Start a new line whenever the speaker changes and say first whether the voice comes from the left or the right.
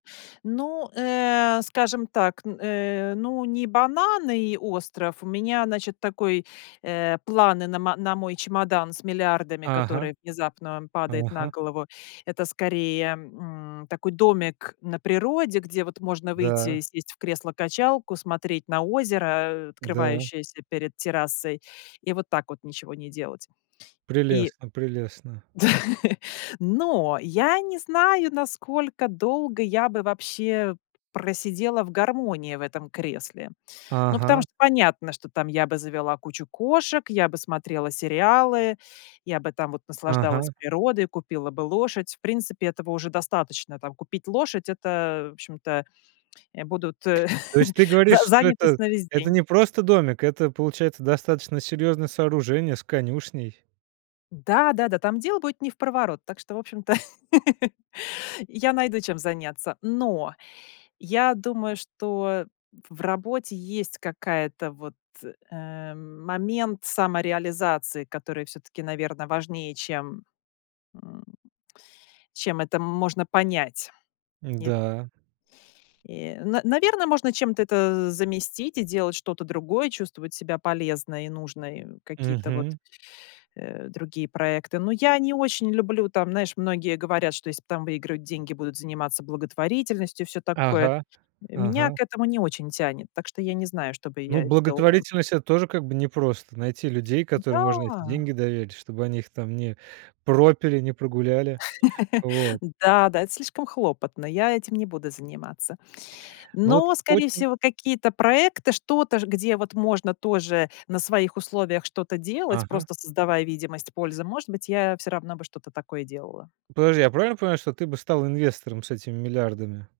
left: Ну, э, скажем так, н э, ну, не бананы и остров. У меня, значит, такой, э, планы на ма на мой чемодан с миллиардами,
right: Ага,
left: который внезапно падает на
right: ага.
left: голову. Это, скорее, м, такой домик на природе, где, вот, можно выйти и
right: Да.
left: сесть в кресло-качалку, смотреть на озеро, э,
right: Да.
left: открывающееся перед террасой, и вот так вот ничего не делать. И
right: Прелестно, прелестно.
left: Но, я не знаю, насколько долго я бы, вообще, просидела в гармонии в этом кресле. Ну, потому
right: Ага.
left: что, понятно, что там я бы завела кучу кошек, я бы смотрела сериалы, я бы там вот наслаждалась
right: Ага.
left: природой, купила бы лошадь. В принципе, этого уже достаточно, там, купить лошадь. Это, в общем-то, э, будут, э,
right: То есть, ты
left: за
right: говоришь, что
left: занятость
right: это
left: на весь
right: это
left: день.
right: не просто домик, это, получается, достаточно серьезное сооружение с конюшней.
left: Да-да-да, там дел будет невпроворот, так что, в общем-то, я найду, чем заняться. Но, я думаю, что в в работе есть какая-то, вот, э, момент самореализации, который, всё-таки, наверно, важнее, чем, м, чем это можно понять. Ит
right: Да.
left: Э, н наверно, можно чем-то это заместить и делать что-то другое, чувствовать себя полезной, нужной, какие-то, вот,
right: Мгм.
left: э, другие проекты. Но я не очень люблю, там, знаешь, многие говорят, что если, там, выигрывают деньги, будут заниматься благотворительностью и всё такое.
right: Ага,
left: Меня
right: ага.
left: к этому не очень тянет. Так что, я не знаю, что бы
right: Ну,
left: я делала.
right: благотворительность- это тоже, как бы, непросто найти людей, которым можно эти
left: Да.
right: деньги доверить, чтобы они их там не пропили, не прогуляли. Вот.
left: Да да, это слишком хлопотно, я этим не буду заниматься.
right: Ну, вот,
left: Но, скорее
right: очень
left: всего, какие-то проекты, что-то ж, где, вот, можно тоже на своих условиях что-то делать,
right: Ага.
left: просто создавая видимость пользы. Может быть, я всё равно бы что-то такое делала.
right: Подожди, я правильно понимаю, что ты бы стала инвестором с этими миллиардами?